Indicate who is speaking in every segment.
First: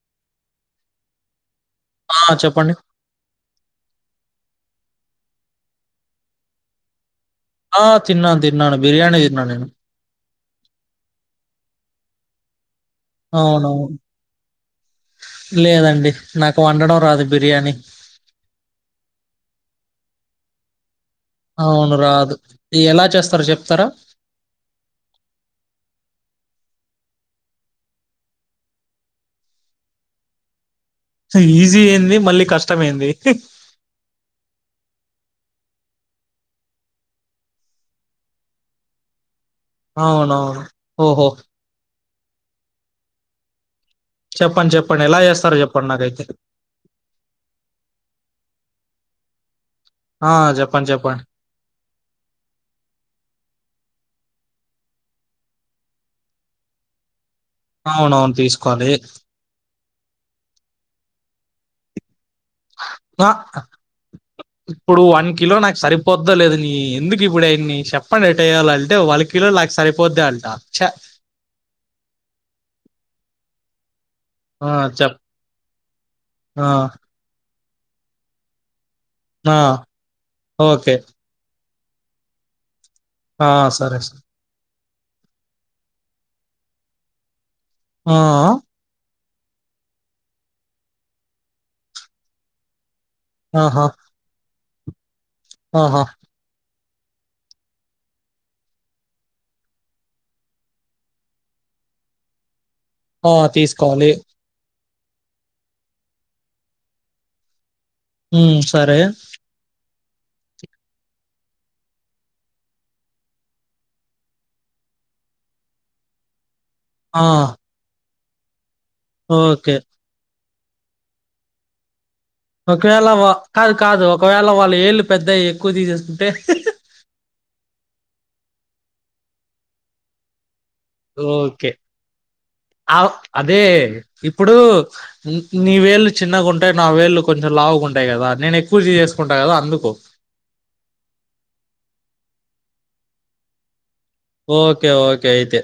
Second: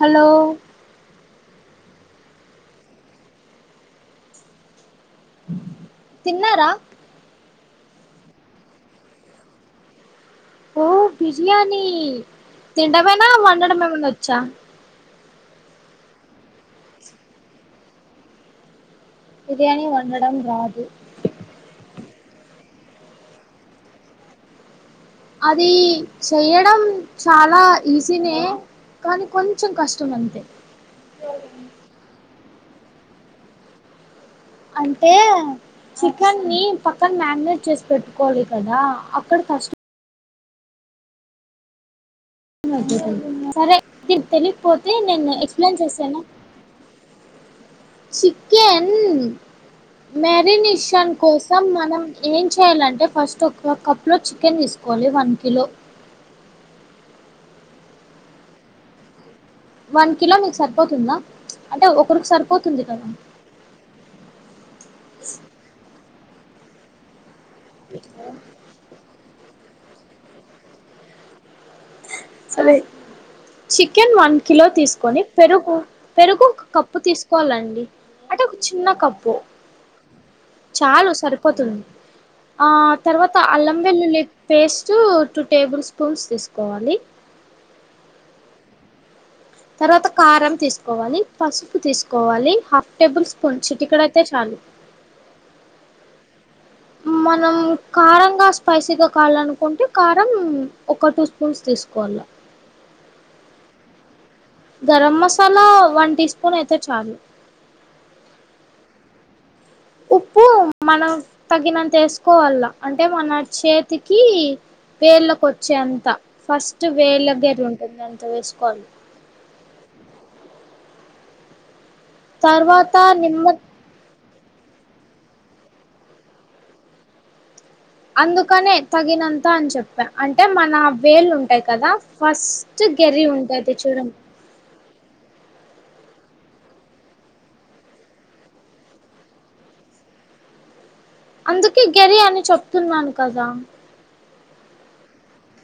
Speaker 1: Hello
Speaker 2: ఆ చెప్పండి
Speaker 1: తిన్నారా?
Speaker 2: ఆ తిన్నాను తిన్నాను బిర్యానీ తిన్నాను నేను
Speaker 1: ఓ బిర్యానీ తినడమేనా వండడం
Speaker 2: అవునవును.
Speaker 1: ఏమనా వచ్చా?
Speaker 2: లేదండి నాకు వండడం రాదు బిర్యానీ.
Speaker 1: బిర్యానీ వండడం రాదు
Speaker 2: అవును రాదు ఎలా చేస్తారో చెప్తారా?
Speaker 1: అది చెయడం చాలా ఈజీనే కానీ కొంచెం కష్టం అంతే
Speaker 2: ఈజీ ఏంది, మళ్ళీ కష్టమ ఏంది హ్
Speaker 1: అంటే చికెన్ ని పక్కన మ్యారినేట్ చేసి పెట్టుకోవాలి కదా అక్కడ ఫస్ట్
Speaker 2: అవునవును ఓహో
Speaker 1: సరే తిర్
Speaker 2: చెప్పండి,
Speaker 1: తెలియకపోతే
Speaker 2: చెప్పండి. ఎలా
Speaker 1: నేను
Speaker 2: చేస్తారో
Speaker 1: ఎక్స్ప్లెయిన్
Speaker 2: చెప్పండి
Speaker 1: చేశానా
Speaker 2: నాకైతే.
Speaker 1: చికెన్
Speaker 2: ఆ! చెప్పండి,
Speaker 1: మ్యారినేషన్
Speaker 2: చెప్పండి.
Speaker 1: కోసం మనం ఏం చేయ్యాలంటే ఫస్ట్ ఒక కప్లో చికెన్ తీసుకోవాలి వన్ కిలో
Speaker 2: అవునవును తీసుకోవాలి
Speaker 1: వన్ కిలో మీకు సరిపోతుందా చ్ అంటే ఒ
Speaker 2: బకా ఇప్పుడు వన్ కిలో నాకు సరి పొద్దలేదుని ఎందుకు ఇప్పుడు ఇయన్ని చెప్పండి ఎట్ య్యాలి అంటే వాళ్ళకి కిలో లక్ సారిపోద్ద అంట చ్చ
Speaker 1: సదే చ్చి చికెన్ వన్ కిలో
Speaker 2: ఆ! చెప్
Speaker 1: తీసుకొని పెరుగు పెరుగు ఒక
Speaker 2: ఆ!
Speaker 1: కప్పు తీసుకోవాలండి అంటే చిన్న కప్పు
Speaker 2: ఆ! ఓకే.
Speaker 1: చాలు సరిపోతుంది ఆ తర్వాత
Speaker 2: ఆ!
Speaker 1: అల్లం
Speaker 2: సరే. సరే.
Speaker 1: వెల్లుల్లి పేస్ట్ టూ టేబుల్ స్పూన్స్ తీసుకోవాలి.
Speaker 2: ఆ
Speaker 1: తర్వాత కారం తీసుకోవాలి పసుపు తీసుకోవాలి టేబుల్ స్పూన్స్ చిటికెడైతే చాలు
Speaker 2: అహ
Speaker 1: మనం కారంగా స్పైసీగా కావాలనుకుంటే కారం ఒక టూ స్పూన్స్ తీసుకోవాలి
Speaker 2: ఆ తీసుకోవాలి
Speaker 1: garam masala one teaspoon అయితే చాలు
Speaker 2: ఉ సరే
Speaker 1: ఉప్పు మనం తగినంత ఏసుకోవాల అంటే మన చేతికి వేళ్ళకొచ్చే అంత ఫస్ట్
Speaker 2: ఆ!
Speaker 1: వేళ గెరి ఉంటుంది అంత వేసుకోవాలి
Speaker 2: ఓకే
Speaker 1: తర్వాత
Speaker 2: ఒకవేళ వ
Speaker 1: నిమ్మ
Speaker 2: కాదు కాదు ఒకవేళ వాళ్ళ ఏళ్ళు పెద్దవి ఎక్కువ తీసేకుంటే
Speaker 1: అందుకనే తగినంత అని చెప్పా అంటే మ నా వేలుు ఉంటాయి
Speaker 2: ఓకే.
Speaker 1: కదా ఫస్ట్
Speaker 2: ఆవ్
Speaker 1: గరి
Speaker 2: అదే
Speaker 1: ఉంటది చూడం
Speaker 2: ఇప్పుడు న్ నీ వేళ్ళు చిన్నగా ఉంటాయి నా వీళ్ళు కొంచెం లావుగా ఉంటాయి కదా నేను ఎక్కువ చిసేసుకుంటా కదా అందుకు
Speaker 1: అందుకే గెరి అని చెప్తున్నాను కదా
Speaker 2: ఓకే ఓకే అయితే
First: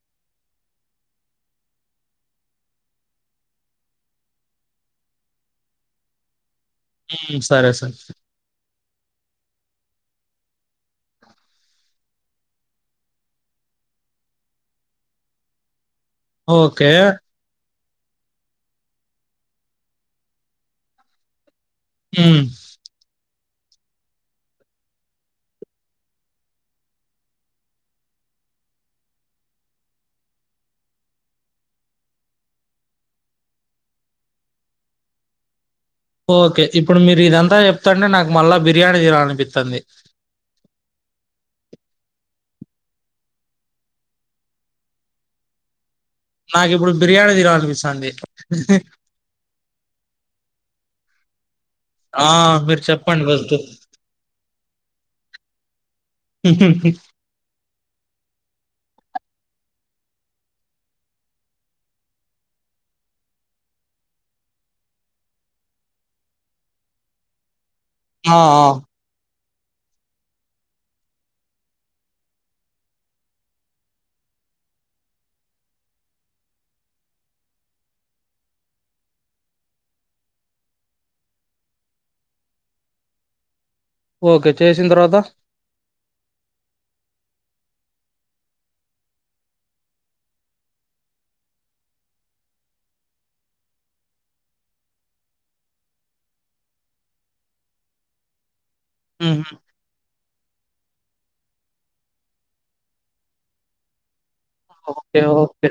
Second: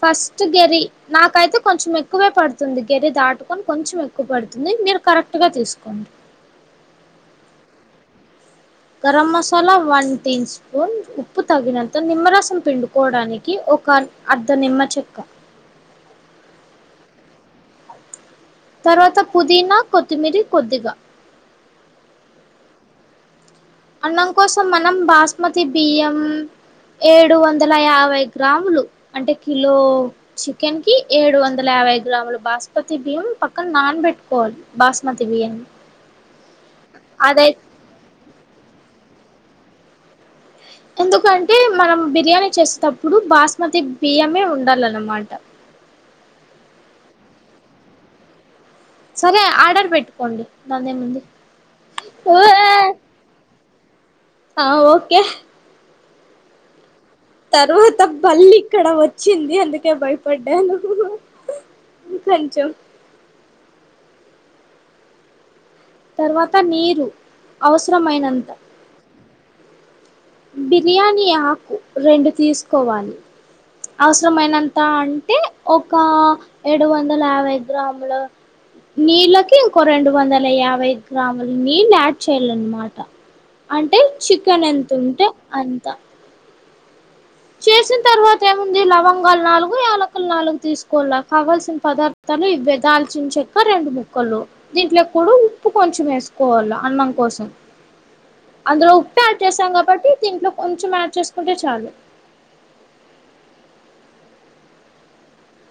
Speaker 1: ఫస్ట్ గెరి నాకైతే కొంచెం ఎక్కువే పడుతుంది గెరి దాటుకొని కొంచెం ఎక్కువ పడుతుంది మీరు కరెక్ట్ గా తీసుకోండి
Speaker 2: ఉ సరే సరే
Speaker 1: garam masala one teaspoon ఉప్పు తగినంత నిమ్మరసం పిండుకోవడానికి ఒక అ అర్ద్ద నిమ్మ చెక్క
Speaker 2: ఓకే
Speaker 1: తర్వాత పుదీనా కొత్తిమీర కొద్దిగా
Speaker 2: ఉ
Speaker 1: అన్నం కోసం మనం బాస్మతి బియ్యం ఏడు వందల యాభై గ్రాములు అంటే కిలో చికెన్ కి ఏడు వందల యా వై గ్రాములు బాస్మతి బియం పక్కన నాన్ వెెట్కోల్ కోవాలి బాస్మతి బియం
Speaker 2: ఓకే ఇప్పుడు మీరు ఇదంతా చెప్తండి నాకు మళ్ళా బిర్యానీ తీనాలనిపితాంది
Speaker 1: ఎందుకంటే మనం బిర్యానీ చేసేటప్పుడు బాస్మతి బియ్యమే ఉండాలన్నమాట
Speaker 2: నాకిప్పుడు బిర్యానీ తీనాలనిపితాంది
Speaker 1: సరే ఆర్డర్ పెట్టుకోండి దాందేముంది
Speaker 2: ఆ మీరు చెప్పండి ఫస్ట్
Speaker 1: ఆ ఓకే
Speaker 2: ఫస్టు.
Speaker 1: తర్వాత బళ్ల్లి ఇక్కడ వచ్చింది అందుకే భయపడ్డాను కొంచం తర్వాత నీరు
Speaker 2: ఆ
Speaker 1: అవసరమైనంత
Speaker 2: ఆ
Speaker 1: బిర్యానీ ఆకు రెండు తీసుకోవాలి అవసరమైనంత అంటే ఒక ఏడు వందల యాభై గ్రాముల నీళ్ళకి ఇంకో రెండు వందల యాభై గ్రాములు నీళ్ళు యాడ్ చేయలన్నమాట అంటే
Speaker 2: ఓకే
Speaker 1: చికెన్
Speaker 2: చేసిన
Speaker 1: ఎంత
Speaker 2: తర్వాత
Speaker 1: ఉంటే అంత చేసిన తర్వాత ఏముంది లవంగాలు నాలుగు యాలకలు నాలుగు తీసుకోల్ల కావల్సిన పదార్థ ఇవే దాల్చించక్క రెండు ముక్కలు దీంట్లో కూడా ఉప్పు కొంచెం వేసుకోవాలి అన్నం కోసం అందులో ఉప్పి యాడ్
Speaker 2: ఉహు
Speaker 1: చేసాం కాబట్టి దీంట్లో కొంచెం యాడ్ చేసుకుంటే చాలు
Speaker 2: ఓకే ఓకే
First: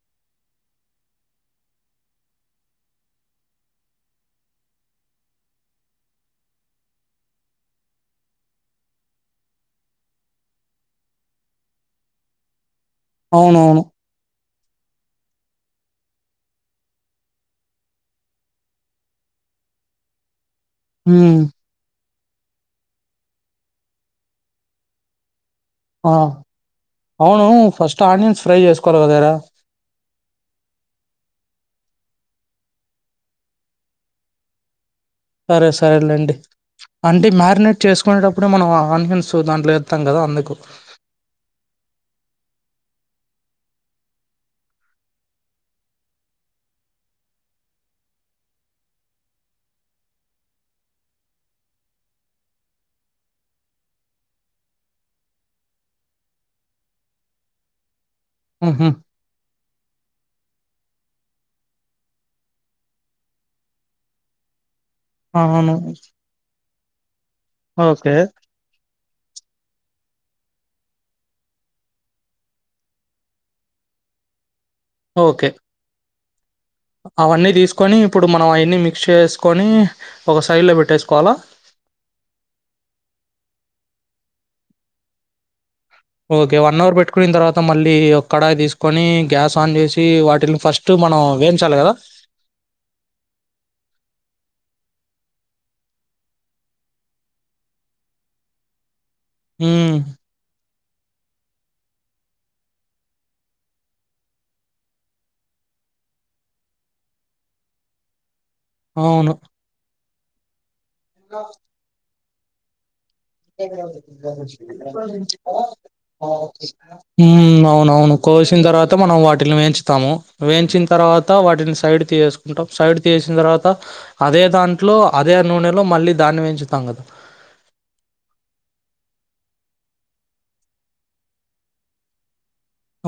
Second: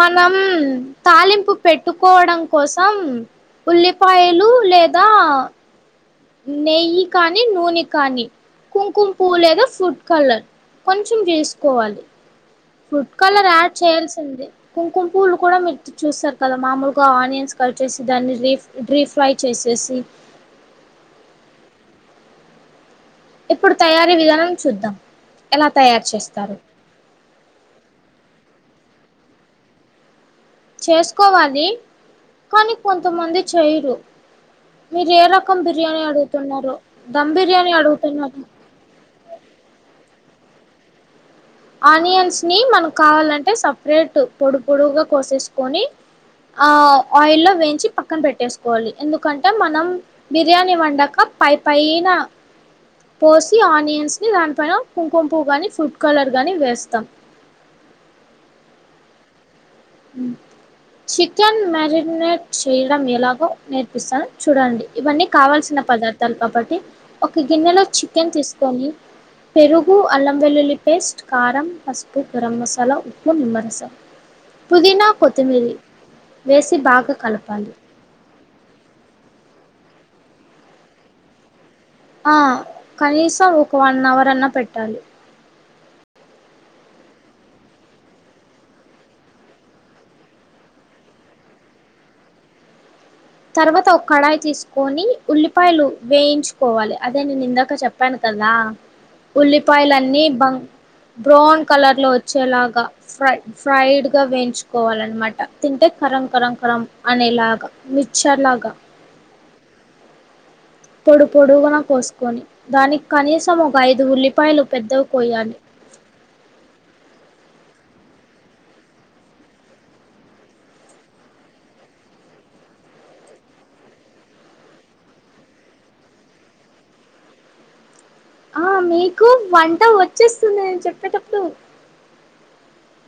Speaker 1: మనం తాలింపు పెట్టుకోవడం కోసం ఉల్లిపాయలు లేదా నెయ్యి కానీ నూనె కానీ కుంకుంపు లేదా ఫుడ్ కలర్ కొంచెం వేసుకోవాలి ఫుడ్ కలర్ యాడ్
Speaker 2: అవునవును
Speaker 1: చేయాల్సింది కుంకుమ పూలు కూడా మీరు చూస్తారు కదా మామూలుగా ఆనియన్స్ కట్ చేసి దాన్ని రీ రీ ఫ్రై చేసి చేేసి
Speaker 2: ఉ
Speaker 1: ఇప్పుడు తయారీ విధానం చూద్దాం ఎలా తయారు
Speaker 2: ఆ
Speaker 1: చేస్తారు
Speaker 2: అవును ఫస్ట్ ఆనియన్స్ ఫ్రై చేసుకోవాలి కదర
Speaker 1: చేసుకోవాలి కానీ కొంతమంది చేయరు మీరు ఏ రకం
Speaker 2: సరే
Speaker 1: బిర్యానీ
Speaker 2: సరేలేండి
Speaker 1: అడుగుతున్నారు
Speaker 2: అంటే
Speaker 1: దమ్ బిర్యానీ
Speaker 2: మ్యాగినేట్
Speaker 1: అడుగుతున్నారు
Speaker 2: చేసుకునేటప్పుడు మనం ఆనియన్స్ దాంట్లో త్తం కద అందుకు
Speaker 1: ఆనియన్స్ ని మనకు కావాలంటే సపరేట్ పొడు పొడుగుగా కోసేసుకొని ఆ ఆయిల్లో వేయించి పక్కన పెట్టేసుకోవాలి ఎందుకంటే మనం బిర్యానీ వండక పై పయినా పోసి ఆనియన్స్ ని దాని పైన కుంకుంపువ్వు గాని ఫుడ్ కలర్ గాని వేస్తం
Speaker 2: హు హూ
Speaker 1: హ చికెన్ మ్యాగినేట్ చేయడం ఎలాగో నేర్పిస్తాను చూడండి ఇవన్నీ
Speaker 2: అవును
Speaker 1: కావాల్సిన పదార్థాలు కాబట్టి ఒక గిన్నెలో
Speaker 2: ఓకే
Speaker 1: చికెన్ తీసుకొని పెరు ఉప్పు అల్లం వెల్లుల్లి పేస్ట్ కారం పసుపు గరం మసాలా ఉప్పు నిమ్మ రసం పుదినా
Speaker 2: ఓకే
Speaker 1: కొత్తిమీరి
Speaker 2: అవన్నీ తీసుకొని ఇప్పుడు మనం అవన్నీ మిక్స్ చేస్ కొని ఒక సైడ్లో పెట్టేసుకోవాలా
Speaker 1: ఆ కనీసం ఒక వన్ అవర్ అన్నా పెట్టాలి
Speaker 2: ఓకే వన్ అవర్ పెట్టుకున్న తర్వాత మళ్ళీ ఒ కడాయి తీసుకొని గ్యాస్ ఆన్ చేసి వాటిని ఫస్ట్ మనం వేంచాల కదా
Speaker 1: తర్వాత ఒక కడాయి తీసుకొని ఉల్లిపాయలు వేయించుకోవాలి అదే నేను ఇందాక చెప్పాను కద కా
Speaker 2: ఉమ్
Speaker 1: ఉల్లిపాయలన్నీ బం బ్రౌన్ కలర్ లో వచ్చేలాగా ఫై ఫ్రైడ్ గా వేయించుకోవాలనమాట తి కరం కరం కరం అనేలాగా మిక్షర్ గా
Speaker 2: అవును
Speaker 1: పొడు పొడుగున పోసుకొని దానికి కనీసం
Speaker 2: ఓకే
Speaker 1: ఒక ఐదు ఉల్లిపాయలు పెద్దవి కోయాలి
Speaker 2: ఉమ్ అవునవును కోసిన తర్వాత మనం వాటిని వేంచుతాము వేయించిన తర్వాత వాటిని సైడ్ చేసుకుంటాం సైడ్ తీసిన తర్వాత అదే దాంట్లో అదే నూనెలో మళ్ళీ దాన్ని వెంచుతాం
Speaker 1: ఆ మీకు వంట వచ్చేస్తుందిను చెప్పేటప్పుడు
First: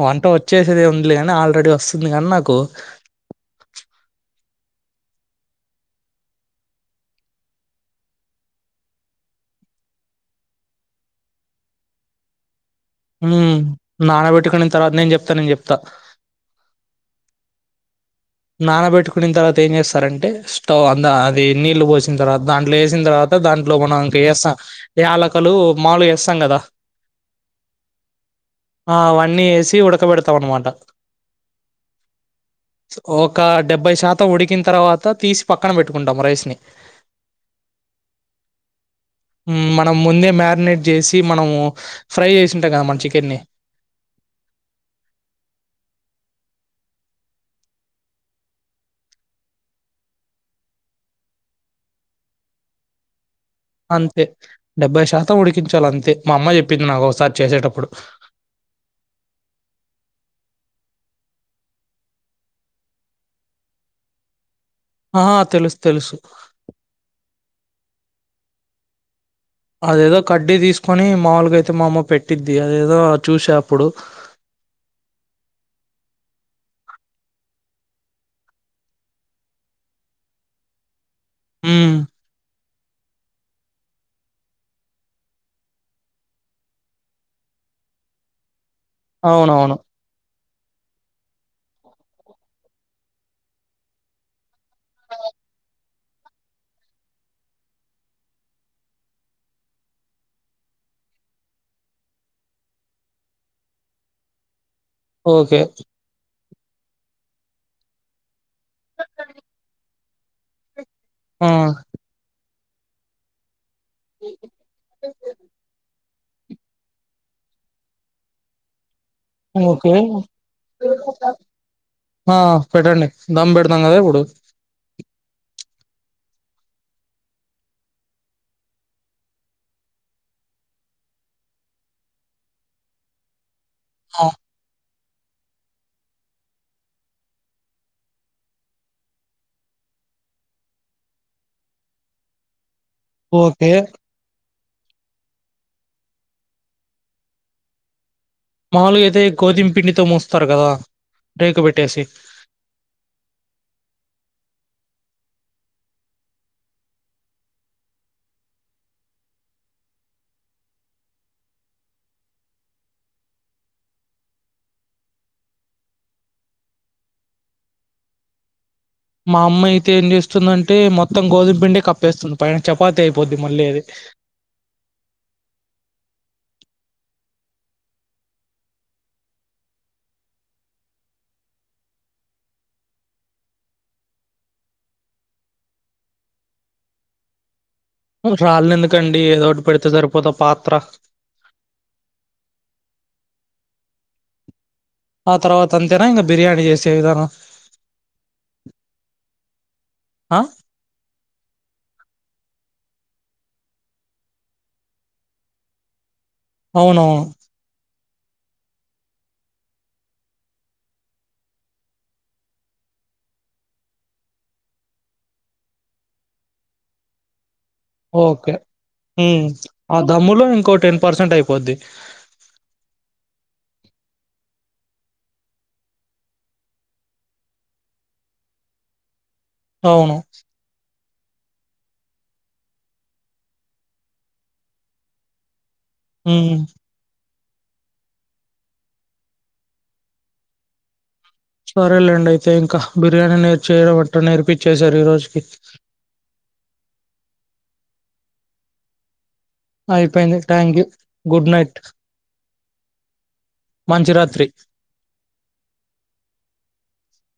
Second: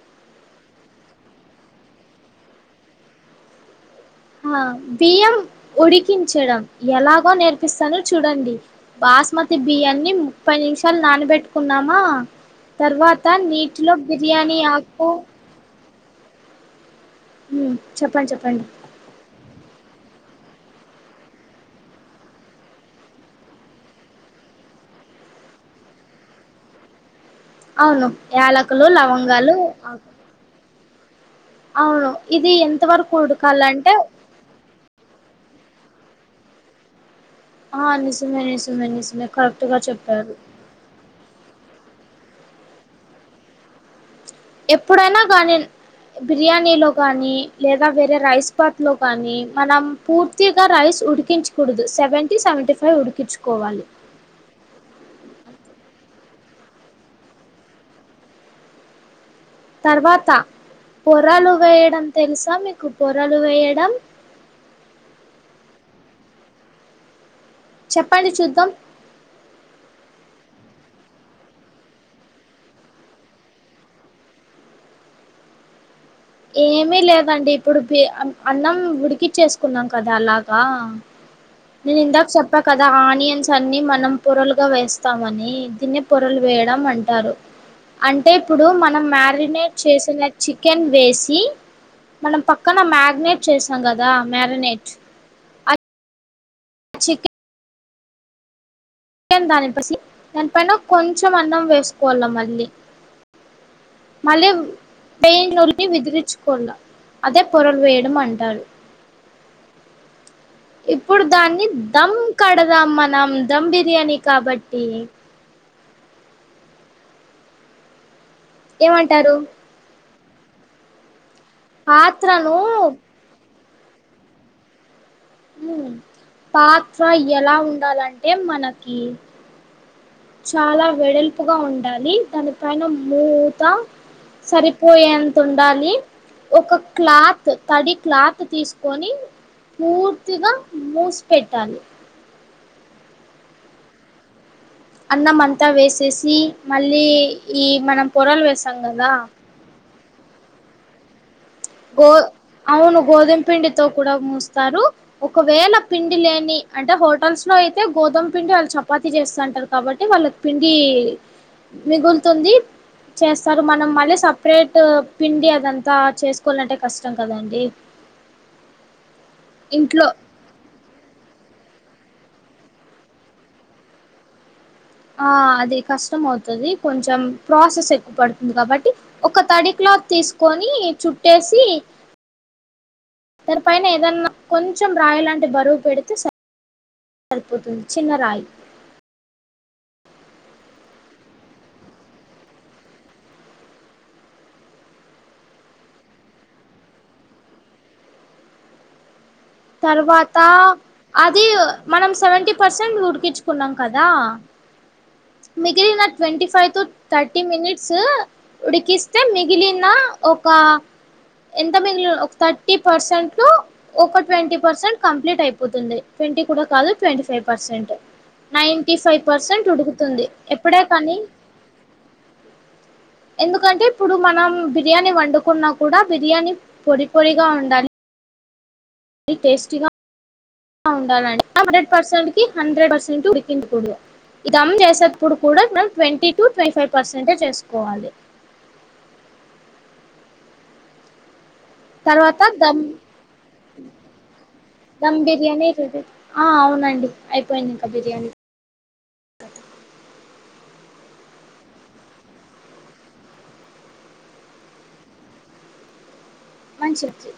Speaker 2: వంట వచ్చేసేది ఉందిలే కాని ఆల్రెడీ వస్తుంది లే కాని నాకు
Speaker 1: ఆ బియ్యం ఉడికించడం ఎలాగో నేర్పిస్తానో చూడండి బాస్మతి బియ్యాన్ని ముప్పై నిమిషాలు నానబెట్టుకున్నామా తర్వాత
Speaker 2: ఉమ్
Speaker 1: నీటిలో బిర్యానీ
Speaker 2: నానబెట్టుకున్న తర్వాత
Speaker 1: ఆకు
Speaker 2: నేను చెప్తా నేను చెప్తా
Speaker 1: మ్
Speaker 2: నాన్న పెట్టుకుని తరువాత అ ఏం చేస్తారంటే స్టవ్ అందా అది నీళ్ళు పోసిన తర్వాత దాంట్లో వేసిన తర్వాత దాంట్లో మనం ఇంక వేస్తాం యాలకలు మామలు గా ఏస్తాం కదా
Speaker 1: అవును యాలకులు
Speaker 2: ఆ అవన్నీ
Speaker 1: లవంగాలు
Speaker 2: వేసి ఉడకబెడతాం అన్నమాట
Speaker 1: అవును ఇది ఎంత వరకు
Speaker 2: ఒక
Speaker 1: ఉడకాలంటే
Speaker 2: డెబ్బై శాతం ఉడికిన తర్వాత తీసి పక్కన పెట్టుకుంటాం రైస్ ని
Speaker 1: హ నిజమే నిజమే నిజమే కరెక్ట్ గా
Speaker 2: మనం ముందే
Speaker 1: చెప్పారు
Speaker 2: మ్యారినేట్ చేసి మనము ఫ్రై చేసింటాగా మన చికెన్ని
Speaker 1: ఎప్పుడైనా కానీ బిర్యానీ లో గానీ లేదా వేరే రైస్ పాత్ లో గాని మనం పూర్తిగా రైస్ ఉడికించు కుడుదు సవెంటీ సవెంటీ ఫైవ్ ఉడికించు
Speaker 2: అంతే డెబ్బై శాతం ఉడికించాలి అంతే మా అమ్మ చెప్పింది నాకు ఒకసారి చేసేటప్పుడు
Speaker 1: తర్వాత పొరలు వేయడం తెలుసా మీకు పొరలు వేయడం
Speaker 2: ఆ తెలుసు తెలుసు
Speaker 1: చెప్పండి చూద్దాం
Speaker 2: అదేదో కడ్డీ తీసుకొని మాములుగా అయితే మా అమ్మ పెట్టిద్ది అదేదో చూసే అప్పుడు
Speaker 1: ఏమిీ లేదండి ఇప్పుడు అన్నం ఉడికిచ్చేసుకున్నాం కదా అలాగా న
Speaker 2: ఉమ్
Speaker 1: నిందా చేప్ప ఇప్ప కదా ఆనియన్స్ అన్నిీ మనం పొరలుగా వేస్తామని దీన్నిే పొరలు వేయడం అంటారు అంటే ఇప్పుడు మనం మ్యారినేట్
Speaker 2: అవునవును
Speaker 1: చేసిన చికెన్ వేస్ సి మనం పక్కన మ్యారినట్ చేసాం కదా మ్యారినట్ చీకి దాని దానిపైన కొంచెం అన్నం వేసుకోవాల మళ్ళీ మళ్ళీ
Speaker 2: ఓకే
Speaker 1: బయని విదిరించుకోాల అదే పొరలు వేయడం అంటారు ఇప్పుడు
Speaker 2: ఆ
Speaker 1: దాన్ని దమ్ కడదాం మనం దమ్ బి బిర్యానీ కాబట్టి ఏవంటంటి
Speaker 2: ఓకే
Speaker 1: పాత్రను
Speaker 2: పెట్టండి దమ్ పెడుతు నంగ అదే కుడు
Speaker 1: పాత్ర ఎలా ఉండాలంటే మనకి చాలా వెడల్పుగా ఉండాలి దాని పైన మూత
Speaker 2: ఆ,
Speaker 1: సరి పోయేంత ఉండాలి ఒక క్లాత్ తడి క్లాత్ తీసుకొని పూర్తిగా మూసిపెట్టాలి
Speaker 2: ఓకే
Speaker 1: అన్నం అంతా వేసేసి మళ్ళీ ఈ మనం పొరలు వేసాం
Speaker 2: మాలు
Speaker 1: కదా
Speaker 2: ఏదై గోధిం పిండితో మూస్తారు కదా రేకు పెట్టేసి
Speaker 1: గో అవును గోధుమ పిండితో కూడా ముస్ స్తారు ఒకవేళ పిండి లేని అంటే హోటల్స్లో అయితే గోధుమ పిండి వాళ్ చపాతి చేస్త టర్ కాబట్టి వాళ్ళక్ పిండి మిగులుతుంది. చేస్తారు మనం మళ్ళీ సపరేట్ పిండి అదంతా చేస్ కోవాలంటే కష్టం కదండి.
Speaker 2: మా అమ్మైతే ఏం
Speaker 1: ఇంట్లో
Speaker 2: చేస్తుందంటే మొత్తం గోధుమ్ పిండి కప్పేస్తుంది పైన చపాతి అయిపోద్ది మళ్ళీ అది
Speaker 1: ఆ అది కష్టం అవుతది కొంచం ప్రాసెస్ ఎక్కువ పడుతుంది కాబట్టి ఒక తడి క్లా క్లాత్ తీస్కొనీ చుట్టేసి దానిపైన ఏదన్నా కొంచం రాయి లాంటి బరువు పెడితే సరి సరిపోతుంది. చిన్న రాయి
Speaker 2: రాళ్ళెందుకండి ఏదోట్ పెడుతే సరిపోదా పాత్ర ఆ తర్వాత అంతేనా ఇంగ బిర్యానీ చేసే విధానం ఆ
Speaker 1: తర్వాతా అదీ మనం సెవెంటీ పర్సెంట్ ఉడికిచ్చుకున్నాం కదా మిగిలిన ట్వంటీ ఫైవ్ టు
Speaker 2: అవునవును
Speaker 1: థర్టీ మినిట్స్ ఉడికిస్తే మిగిలిన ఒకా ఎంత మిగిన ఒక థర్టీ పర్సెంట్ టూ ఒక ట్వంటీ పర్సెంట్ కంప్లీట్ అయిపోతుంది ట్వంటీ కూడా కాదు twenty five percent
Speaker 2: okay
Speaker 1: ninety five
Speaker 2: మ్
Speaker 1: పర్సెంట్
Speaker 2: ఆ
Speaker 1: ఉడుకుతుంది
Speaker 2: దమ్ములో ఇంకో
Speaker 1: ఎప్పుడే
Speaker 2: టెన్
Speaker 1: కానీ
Speaker 2: పర్సెంట్ అయిపోద్ది. ఆ
Speaker 1: ఎందుకంటే ఇప్పుడు మనం బిర్యానీ వండుకున్నా కూడా బిర్యానీ పొడి పొడిగా ఉండాలి.
Speaker 2: అవును
Speaker 1: ఉండాలం హండ్రెడ్ పర్సెంట్కి హండ్రెడ్ పర్సెంట్ ఉడికించకూడదు. ఈ ధమ్ చేసే అప్పుడు కూడా నా twenty to
Speaker 2: um
Speaker 1: twenty five పర్సెంటే చేస్కోవాలి.
Speaker 2: సారే లెండి
Speaker 1: తర్వాత
Speaker 2: అయితే ఇంకా
Speaker 1: దమ్
Speaker 2: బిర్యానీ నేర్చేయడం అంటే నేర్పిచ్చేసారు ఈ
Speaker 1: దమ్
Speaker 2: రోజుకి
Speaker 1: బిర్యానీ రెడీ ఆ అవునండి అయిపోయింది ఇంక బిర్యానీ
Speaker 2: అయిపోయింది థ్యాంక్ యూ గుడ్ నైట్ మంచి రాత్రి.
Speaker 1: మంచి రాత్రి.